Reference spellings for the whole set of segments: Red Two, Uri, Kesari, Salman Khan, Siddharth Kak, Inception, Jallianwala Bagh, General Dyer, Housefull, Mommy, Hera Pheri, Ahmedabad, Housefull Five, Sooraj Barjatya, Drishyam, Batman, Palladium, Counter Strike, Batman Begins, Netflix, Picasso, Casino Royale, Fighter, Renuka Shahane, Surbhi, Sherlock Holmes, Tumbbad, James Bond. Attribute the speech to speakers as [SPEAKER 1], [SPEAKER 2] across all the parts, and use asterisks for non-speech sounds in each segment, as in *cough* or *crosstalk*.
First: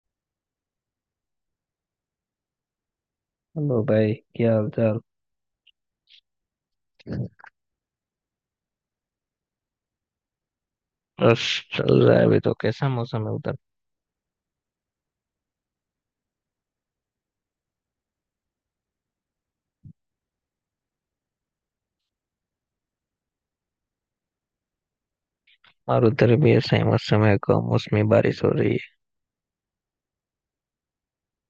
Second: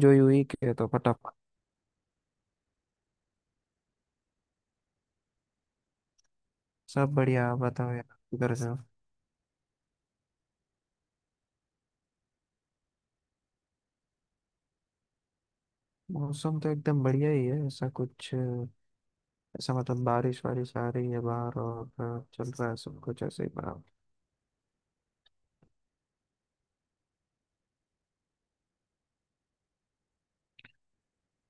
[SPEAKER 1] जो यूं ही के तो फटाफट
[SPEAKER 2] हेलो भाई, क्या हाल चाल।
[SPEAKER 1] सब बढ़िया। आप बताओ यार, उधर से हो?
[SPEAKER 2] बस चल रहा है। अभी तो कैसा मौसम है उधर?
[SPEAKER 1] मौसम तो एकदम बढ़िया ही है। ऐसा कुछ ऐसा मतलब बारिश वारिश आ रही है बाहर और चल रहा है सब कुछ ऐसे ही बराबर।
[SPEAKER 2] और उधर भी ऐसा ही मौसम है, कम मौसमी बारिश हो रही है।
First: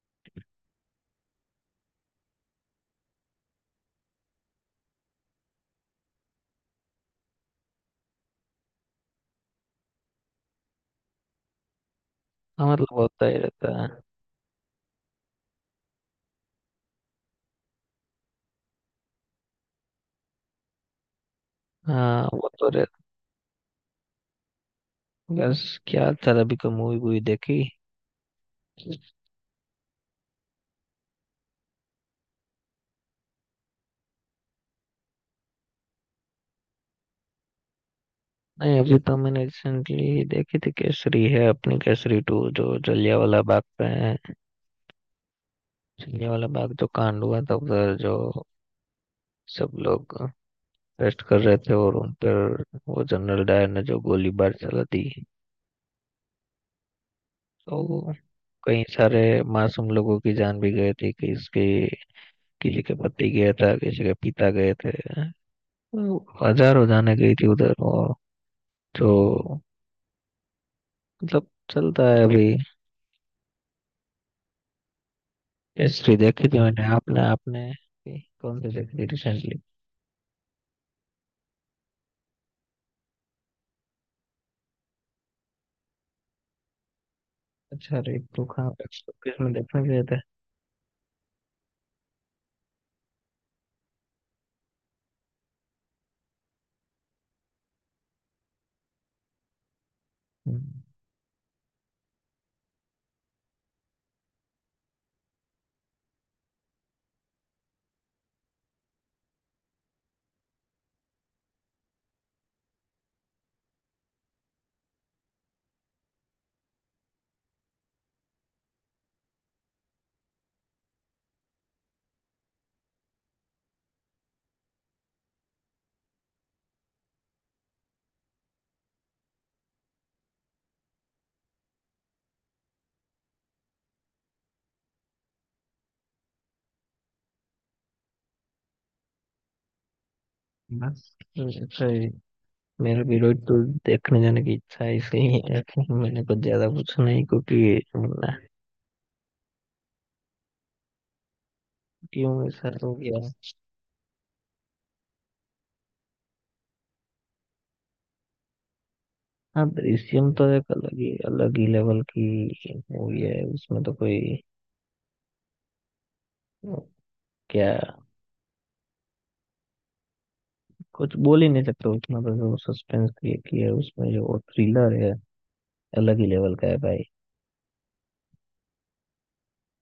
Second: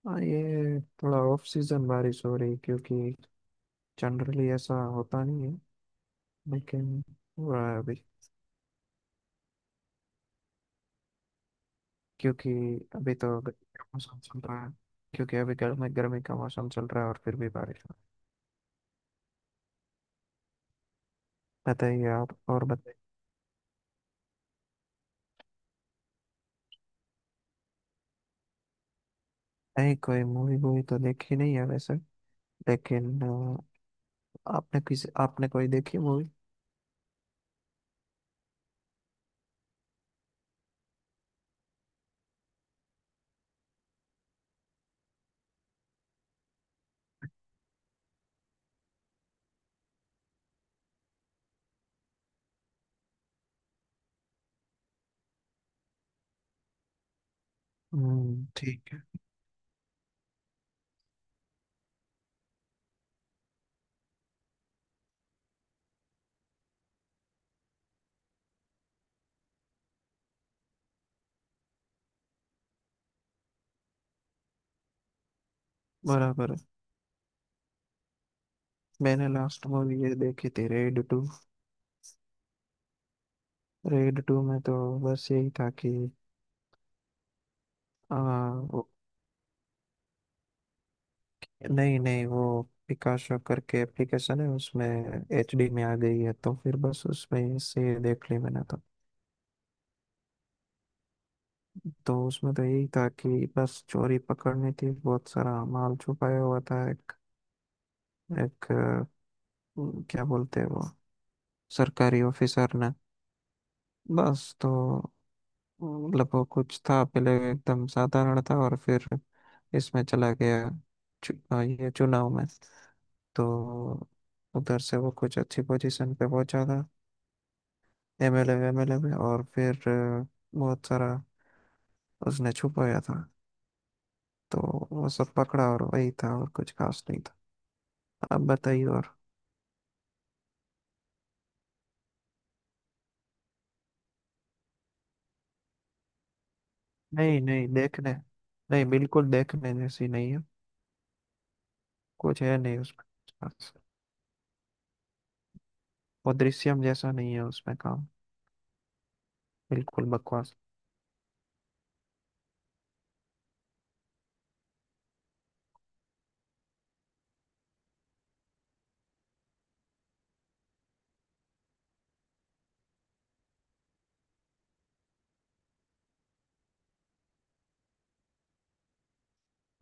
[SPEAKER 1] हाँ, ये थोड़ा ऑफ सीजन बारिश हो रही है, क्योंकि जनरली ऐसा होता नहीं है, लेकिन हो रहा है अभी। क्योंकि
[SPEAKER 2] हाँ मतलब
[SPEAKER 1] अभी
[SPEAKER 2] होता
[SPEAKER 1] तो
[SPEAKER 2] ही रहता
[SPEAKER 1] गर्मी का
[SPEAKER 2] है।
[SPEAKER 1] मौसम चल रहा है, क्योंकि अभी गर्मी गर्मी का मौसम चल रहा है और फिर भी बारिश हो रही है। बताइए,
[SPEAKER 2] हाँ
[SPEAKER 1] आप
[SPEAKER 2] वो
[SPEAKER 1] और
[SPEAKER 2] तो
[SPEAKER 1] बताइए।
[SPEAKER 2] रहता। बस क्या चल, अभी कोई मूवी वूवी देखी?
[SPEAKER 1] नहीं, कोई मूवी वूवी तो देखी नहीं है वैसे, लेकिन आपने कोई देखी मूवी?
[SPEAKER 2] नहीं, अभी तो मैंने रिसेंटली देखी थी, केसरी है अपनी, केसरी टू, जो जलियांवाला बाग पे है। जलियांवाला बाग जो कांड हुआ था उधर, जो सब लोग रेस्ट कर रहे थे और उन पर वो जनरल डायर ने जो गोलीबार चला दी। तो
[SPEAKER 1] हम्म,
[SPEAKER 2] कई
[SPEAKER 1] ठीक है।
[SPEAKER 2] सारे मासूम लोगों की जान भी गई थी। किसी के पति गया था, किसी के पिता गए थे। तो हजारों जाने गई थी उधर। और जो मतलब चलता है अभी। हिस्ट्री देखी
[SPEAKER 1] बराबर है।
[SPEAKER 2] थी मैंने। आपने आपने भी कौन सी देखी थी
[SPEAKER 1] मैंने
[SPEAKER 2] रिसेंटली?
[SPEAKER 1] लास्ट मूवी ये देखी थी, रेड टू। रेड टू में तो बस यही था कि
[SPEAKER 2] अच्छा,
[SPEAKER 1] आ,
[SPEAKER 2] रे तो कहाँ पे,
[SPEAKER 1] वो,
[SPEAKER 2] किस में देखने गए थे?
[SPEAKER 1] नहीं नहीं वो पिकाशो करके एप्लीकेशन है, उसमें एचडी में आ गई है, तो फिर बस उसमें से देख ली मैंने तो।
[SPEAKER 2] हम्म।
[SPEAKER 1] तो उसमें तो यही था कि बस चोरी पकड़नी थी, बहुत सारा माल छुपाया हुआ था एक एक अ, क्या बोलते हैं वो सरकारी ऑफिसर ने। बस तो मतलब वो कुछ था पहले एकदम साधारण, था और फिर इसमें चला गया ये चुनाव में। तो उधर से वो कुछ अच्छी पोजीशन पे पहुंचा था, एमएलए एमएलए में, और फिर बहुत सारा उसने छुपाया था। तो वो सब पकड़ा, और वही था, और कुछ खास नहीं था। अब बताइए और।
[SPEAKER 2] बस अच्छा ही। मेरा भी रोज तो देखने जाने की इच्छा है, इसलिए *laughs* मैंने कुछ ज्यादा पूछा नहीं
[SPEAKER 1] नहीं नहीं
[SPEAKER 2] क्योंकि
[SPEAKER 1] देखने,
[SPEAKER 2] *laughs*
[SPEAKER 1] नहीं बिल्कुल देखने जैसी नहीं है।
[SPEAKER 2] क्यों
[SPEAKER 1] कुछ है
[SPEAKER 2] ऐसा
[SPEAKER 1] नहीं
[SPEAKER 2] हो
[SPEAKER 1] उसमें
[SPEAKER 2] गया।
[SPEAKER 1] खास। वो दृश्यम जैसा नहीं है उसमें काम,
[SPEAKER 2] हाँ,
[SPEAKER 1] बिल्कुल
[SPEAKER 2] दृश्यम तो
[SPEAKER 1] बकवास।
[SPEAKER 2] एक अलग ही लेवल की मूवी है। उसमें तो कोई क्या कुछ बोल ही नहीं सकते। उसमें तो जो सस्पेंस क्रिएट किया है, उसमें जो थ्रिलर है, अलग ही लेवल का है भाई।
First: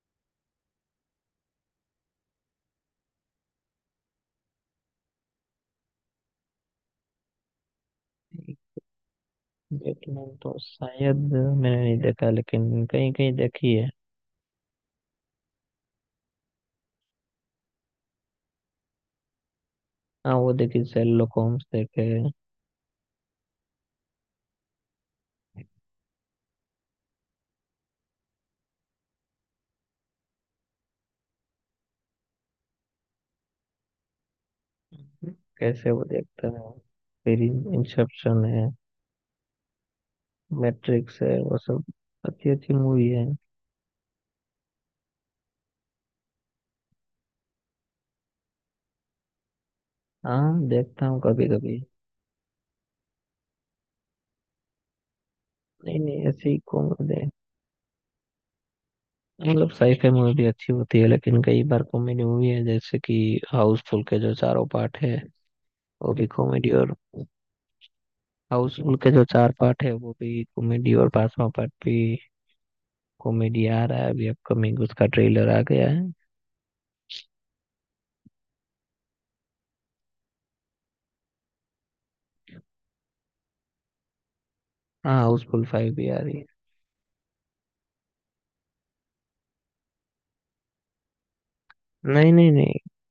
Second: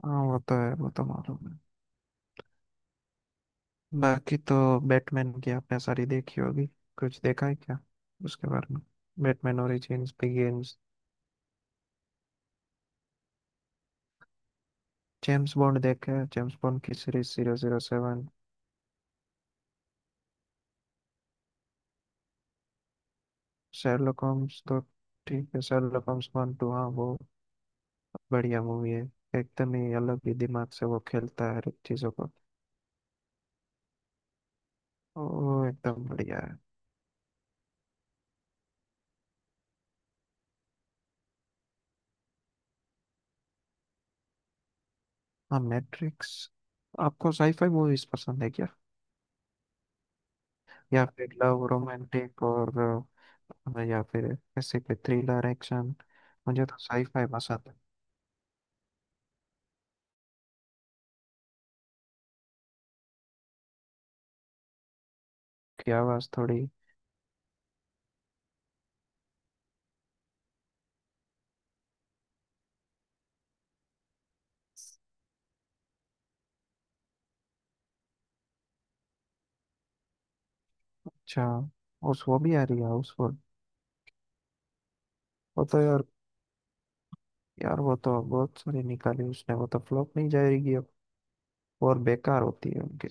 [SPEAKER 1] हाँ, वो तो है, वो तो मालूम है। बाकी तो बैटमैन की आपने सारी देखी होगी? कुछ देखा है क्या उसके बारे में, बैटमैन ओरिजिन्स
[SPEAKER 2] बैटमैन तो
[SPEAKER 1] बिगिंस?
[SPEAKER 2] शायद मैंने नहीं देखा, लेकिन कहीं कहीं देखी है।
[SPEAKER 1] जेम्स बॉन्ड देखा है? जेम्स बॉन्ड की सीरीज जीरो जीरो सेवन?
[SPEAKER 2] हाँ वो देखी, शेरलॉक होम्स देखे।
[SPEAKER 1] शेरलॉक होम्स तो ठीक है। शेरलॉक होम्स वन टू, हाँ वो बढ़िया मूवी है। एकदम ही अलग ही दिमाग से वो खेलता है हर एक चीज़ों को। वो
[SPEAKER 2] कैसे वो
[SPEAKER 1] एकदम बढ़िया
[SPEAKER 2] देखता
[SPEAKER 1] है।
[SPEAKER 2] है। फिर इंसेप्शन है, मैट्रिक्स है, वो सब अच्छी अच्छी मूवी है।
[SPEAKER 1] हाँ, मैट्रिक्स। आपको साईफाई मूवीज पसंद है क्या?
[SPEAKER 2] हाँ
[SPEAKER 1] या
[SPEAKER 2] देखता हूँ
[SPEAKER 1] फिर
[SPEAKER 2] कभी
[SPEAKER 1] लव
[SPEAKER 2] कभी।
[SPEAKER 1] रोमांटिक और, हाँ, या फिर ऐसे कोई थ्रिलर एक्शन?
[SPEAKER 2] नहीं नहीं, ऐसे ही
[SPEAKER 1] मुझे तो
[SPEAKER 2] कॉमेडी।
[SPEAKER 1] साईफाई पसंद है।
[SPEAKER 2] मतलब साईफाई मूवी भी अच्छी होती है, लेकिन कई बार कॉमेडी मूवी है, जैसे कि हाउसफुल के जो चारों पार्ट है,
[SPEAKER 1] की
[SPEAKER 2] वो भी
[SPEAKER 1] आवाज़ थोड़ी।
[SPEAKER 2] कॉमेडी। और हाउसफुल के जो चार पार्ट है, वो भी कॉमेडी और पांचवा पार्ट भी कॉमेडी आ रहा है अभी, अपकमिंग, उसका ट्रेलर आ गया है।
[SPEAKER 1] अच्छा, उस वो भी आ रही है हाउसफुल?
[SPEAKER 2] हाँ, हाउसफुल
[SPEAKER 1] वो तो
[SPEAKER 2] फाइव
[SPEAKER 1] यार,
[SPEAKER 2] भी आ रही है।
[SPEAKER 1] यार वो तो बहुत सारी निकाली उसने, वो तो फ्लॉप नहीं जाएगी अब, और
[SPEAKER 2] नहीं
[SPEAKER 1] बेकार
[SPEAKER 2] नहीं
[SPEAKER 1] होती है
[SPEAKER 2] नहीं।
[SPEAKER 1] उनकी।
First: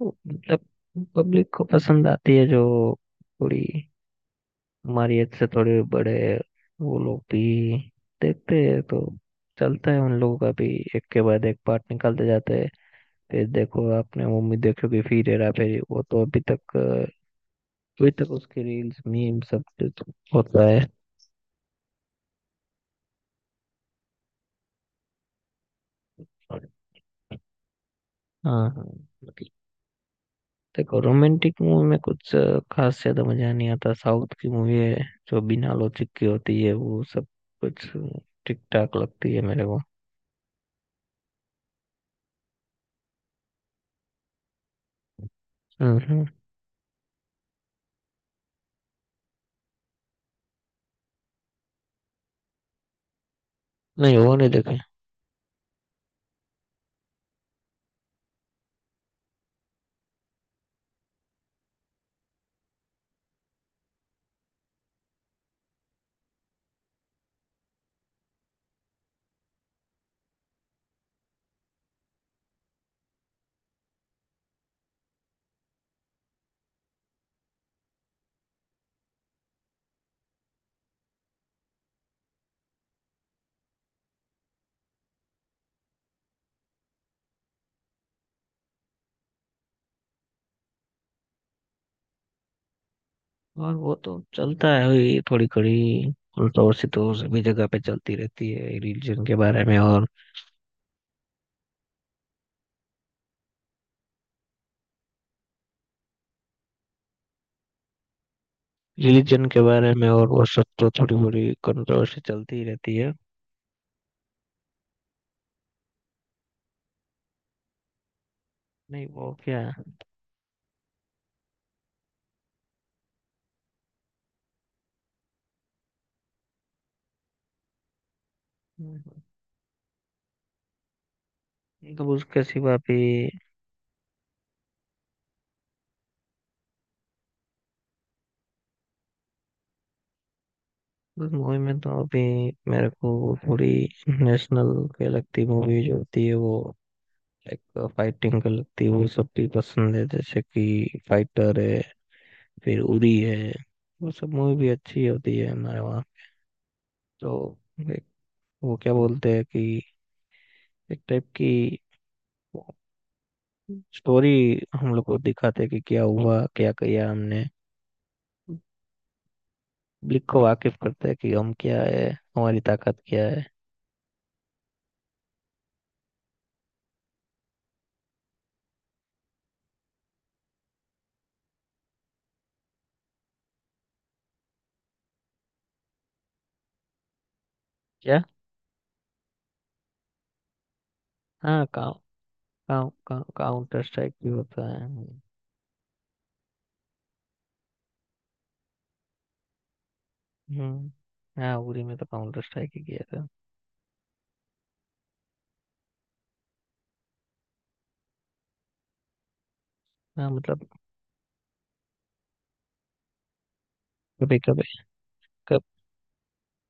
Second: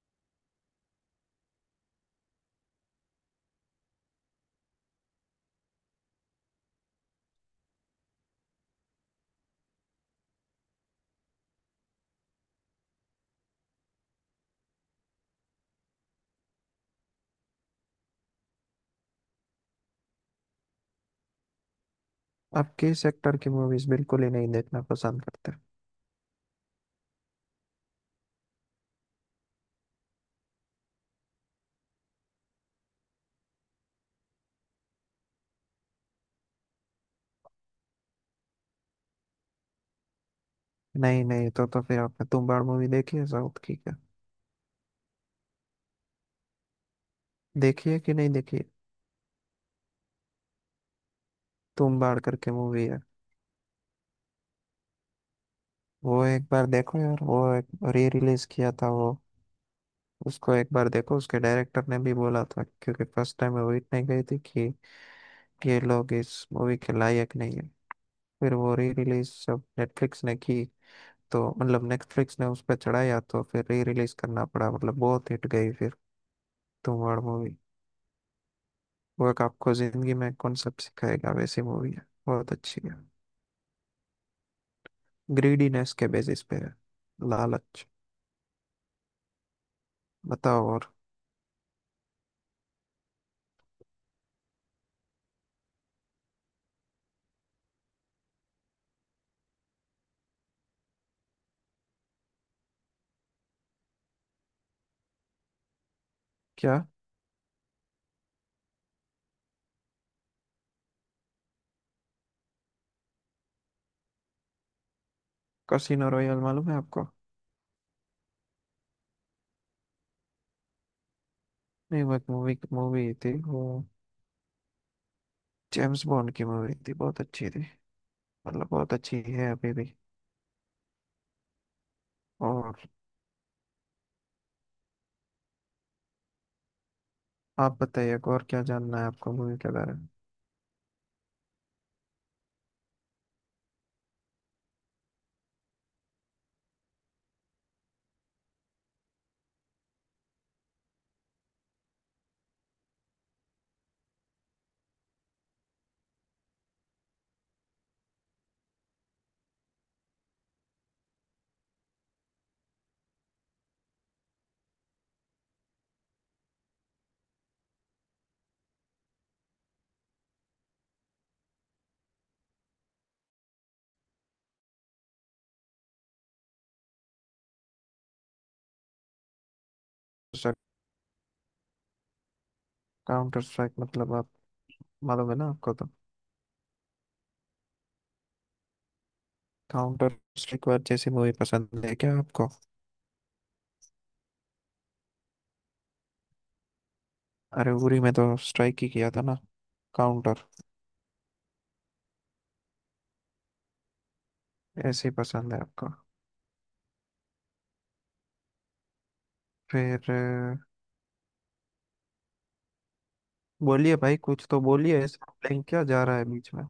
[SPEAKER 2] वो मतलब पब्लिक को पसंद आती है, जो थोड़ी हमारी एज से थोड़े बड़े वो लोग भी देखते हैं, तो चलता है उन लोगों का भी। एक के बाद एक पार्ट निकालते जाते हैं। फिर देखो आपने, मम्मी देखोगे, फिर हेरा फेरी, वो तो अभी तक उसकी रील्स, मीम सब कुछ होता है।
[SPEAKER 1] आप किस सेक्टर की मूवीज बिल्कुल ही नहीं देखना पसंद करते?
[SPEAKER 2] हाँ हाँ। देखो, रोमांटिक मूवी में कुछ खास ज्यादा मजा नहीं आता। साउथ की मूवी है जो बिना लॉजिक की होती है वो सब कुछ ठीक ठाक लगती है मेरे को।
[SPEAKER 1] नहीं नहीं, तो फिर आपने तुम्बाड़ मूवी देखी है? साउथ की क्या
[SPEAKER 2] हम्म हम्म।
[SPEAKER 1] देखी है कि नहीं देखी है? तुम्बाड़ करके मूवी है।
[SPEAKER 2] नहीं, वो नहीं देखे।
[SPEAKER 1] वो एक बार देखो यार। वो एक री रिलीज किया था वो, उसको एक बार देखो। उसके डायरेक्टर ने भी बोला था, क्योंकि फर्स्ट टाइम वो इतने गई थी कि ये लोग इस मूवी के लायक नहीं है। फिर वो री रिलीज जब नेटफ्लिक्स ने की, तो मतलब नेटफ्लिक्स ने उस पर चढ़ाया, तो फिर री रिलीज करना पड़ा, मतलब बहुत हिट गई फिर तुम्बाड़ मूवी। वो एक आपको जिंदगी में कॉन्सेप्ट सिखाएगा वैसी मूवी है, बहुत अच्छी है। ग्रीडीनेस के बेसिस पे है, लालच। बताओ और
[SPEAKER 2] और वो तो चलता है, वही थोड़ी खड़ी उल्टा और सिद्धों सभी जगह पे चलती रहती है। रिलीजन के बारे में और
[SPEAKER 1] क्या।
[SPEAKER 2] रिलीजन के बारे में और वो सब तो थोड़ी बड़ी कंट्रोवर्सी चलती ही रहती है।
[SPEAKER 1] कसिनो रॉयल मालूम है आपको?
[SPEAKER 2] नहीं वो क्या?
[SPEAKER 1] नहीं, वो एक मूवी मूवी थी वो, जेम्स बॉन्ड की मूवी थी, बहुत अच्छी थी, मतलब बहुत अच्छी
[SPEAKER 2] मतलब
[SPEAKER 1] है अभी भी।
[SPEAKER 2] उसके सिवा
[SPEAKER 1] और
[SPEAKER 2] भी।
[SPEAKER 1] आप बताइए, और क्या जानना है आपको मूवी के बारे में?
[SPEAKER 2] उस मूवी में तो अभी मेरे को वो पूरी, नेशनल के लगती मूवी जो होती है वो, एक फाइटिंग का लगती है वो सब भी पसंद है, जैसे कि फाइटर है, फिर उरी है, वो सब मूवी भी अच्छी होती है हमारे वहाँ। तो एक वो क्या बोलते हैं कि एक टाइप की स्टोरी हम लोग को दिखाते हैं कि क्या हुआ, क्या किया हमने। पब्लिक को वाकिफ करते हैं कि हम क्या है, हमारी ताकत क्या है।
[SPEAKER 1] सर, काउंटर स्ट्राइक मतलब आप मालूम है ना आपको तो?
[SPEAKER 2] क्या?
[SPEAKER 1] काउंटर स्ट्राइक वार जैसी मूवी
[SPEAKER 2] हाँ,
[SPEAKER 1] पसंद
[SPEAKER 2] काउ
[SPEAKER 1] है क्या आपको?
[SPEAKER 2] काउ काउ काउंटर स्ट्राइक भी होता है।
[SPEAKER 1] अरे, उरी में तो स्ट्राइक ही किया था ना, काउंटर।
[SPEAKER 2] हम्म। हाँ, उरी में तो काउंटर स्ट्राइक ही किया था।
[SPEAKER 1] ऐसे ही पसंद है आपको? फिर
[SPEAKER 2] हाँ मतलब।
[SPEAKER 1] बोलिए भाई,
[SPEAKER 2] कभी
[SPEAKER 1] कुछ तो
[SPEAKER 2] कभी
[SPEAKER 1] बोलिए, ऐसा
[SPEAKER 2] कब
[SPEAKER 1] blank क्या जा रहा है बीच में?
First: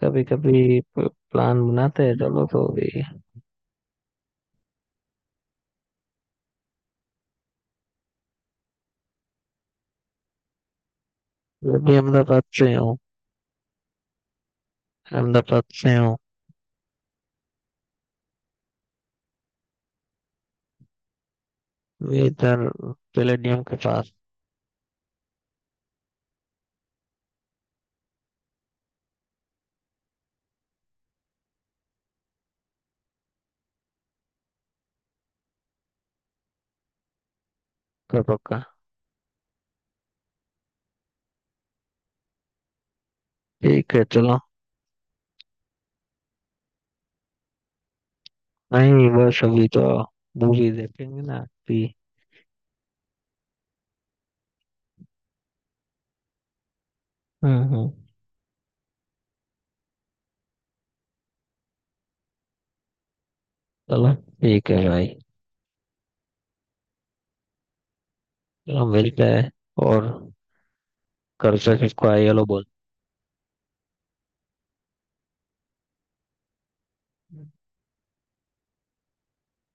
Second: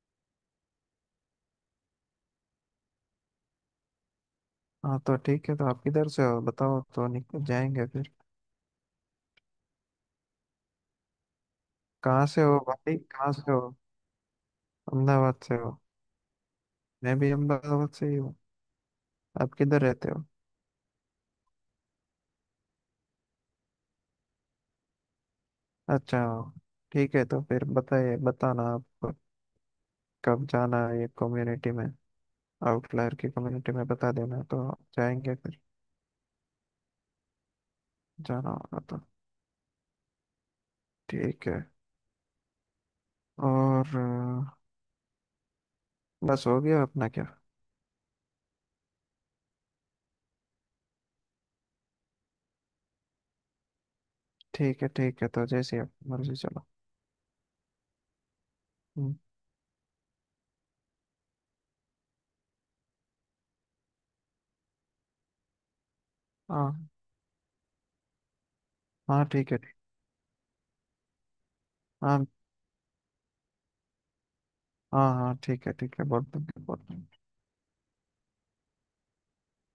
[SPEAKER 2] कभी कभी प्लान बनाते हैं, चलो तो भी।
[SPEAKER 1] हाँ, तो ठीक है, तो आप किधर से हो बताओ, तो निकल जाएंगे फिर।
[SPEAKER 2] मैं भी
[SPEAKER 1] कहाँ
[SPEAKER 2] अहमदाबाद
[SPEAKER 1] से हो
[SPEAKER 2] से हूँ।
[SPEAKER 1] भाई, कहाँ से हो? अहमदाबाद से
[SPEAKER 2] अहमदाबाद
[SPEAKER 1] हो?
[SPEAKER 2] से हूँ
[SPEAKER 1] मैं भी अहमदाबाद से ही हूँ। आप किधर रहते हो?
[SPEAKER 2] मैं इधर पैलेडियम के पास।
[SPEAKER 1] अच्छा, ठीक है। तो फिर बताइए, बताना आप कब जाना है ये कम्युनिटी में, आउटलायर की कम्युनिटी में बता देना, तो जाएंगे फिर।
[SPEAKER 2] का
[SPEAKER 1] जाना
[SPEAKER 2] पक्का।
[SPEAKER 1] होगा तो ठीक है।
[SPEAKER 2] ठीक
[SPEAKER 1] और
[SPEAKER 2] है चलो।
[SPEAKER 1] बस हो गया अपना क्या?
[SPEAKER 2] नहीं बस, अभी तो मूवी देखेंगे ना अभी।
[SPEAKER 1] ठीक है, ठीक है, तो जैसे आप मर्जी, चलो।
[SPEAKER 2] हम्म।
[SPEAKER 1] हम्म।
[SPEAKER 2] चलो, ठीक है भाई।
[SPEAKER 1] हाँ,
[SPEAKER 2] चलो, मिलते
[SPEAKER 1] हाँ
[SPEAKER 2] हैं।
[SPEAKER 1] ठीक है ठीक।
[SPEAKER 2] और घर से किसको आई
[SPEAKER 1] हाँ।
[SPEAKER 2] हेलो बोल।
[SPEAKER 1] हाँ, हाँ ठीक है ठीक है, बोल दूंगी बोल दूंगी।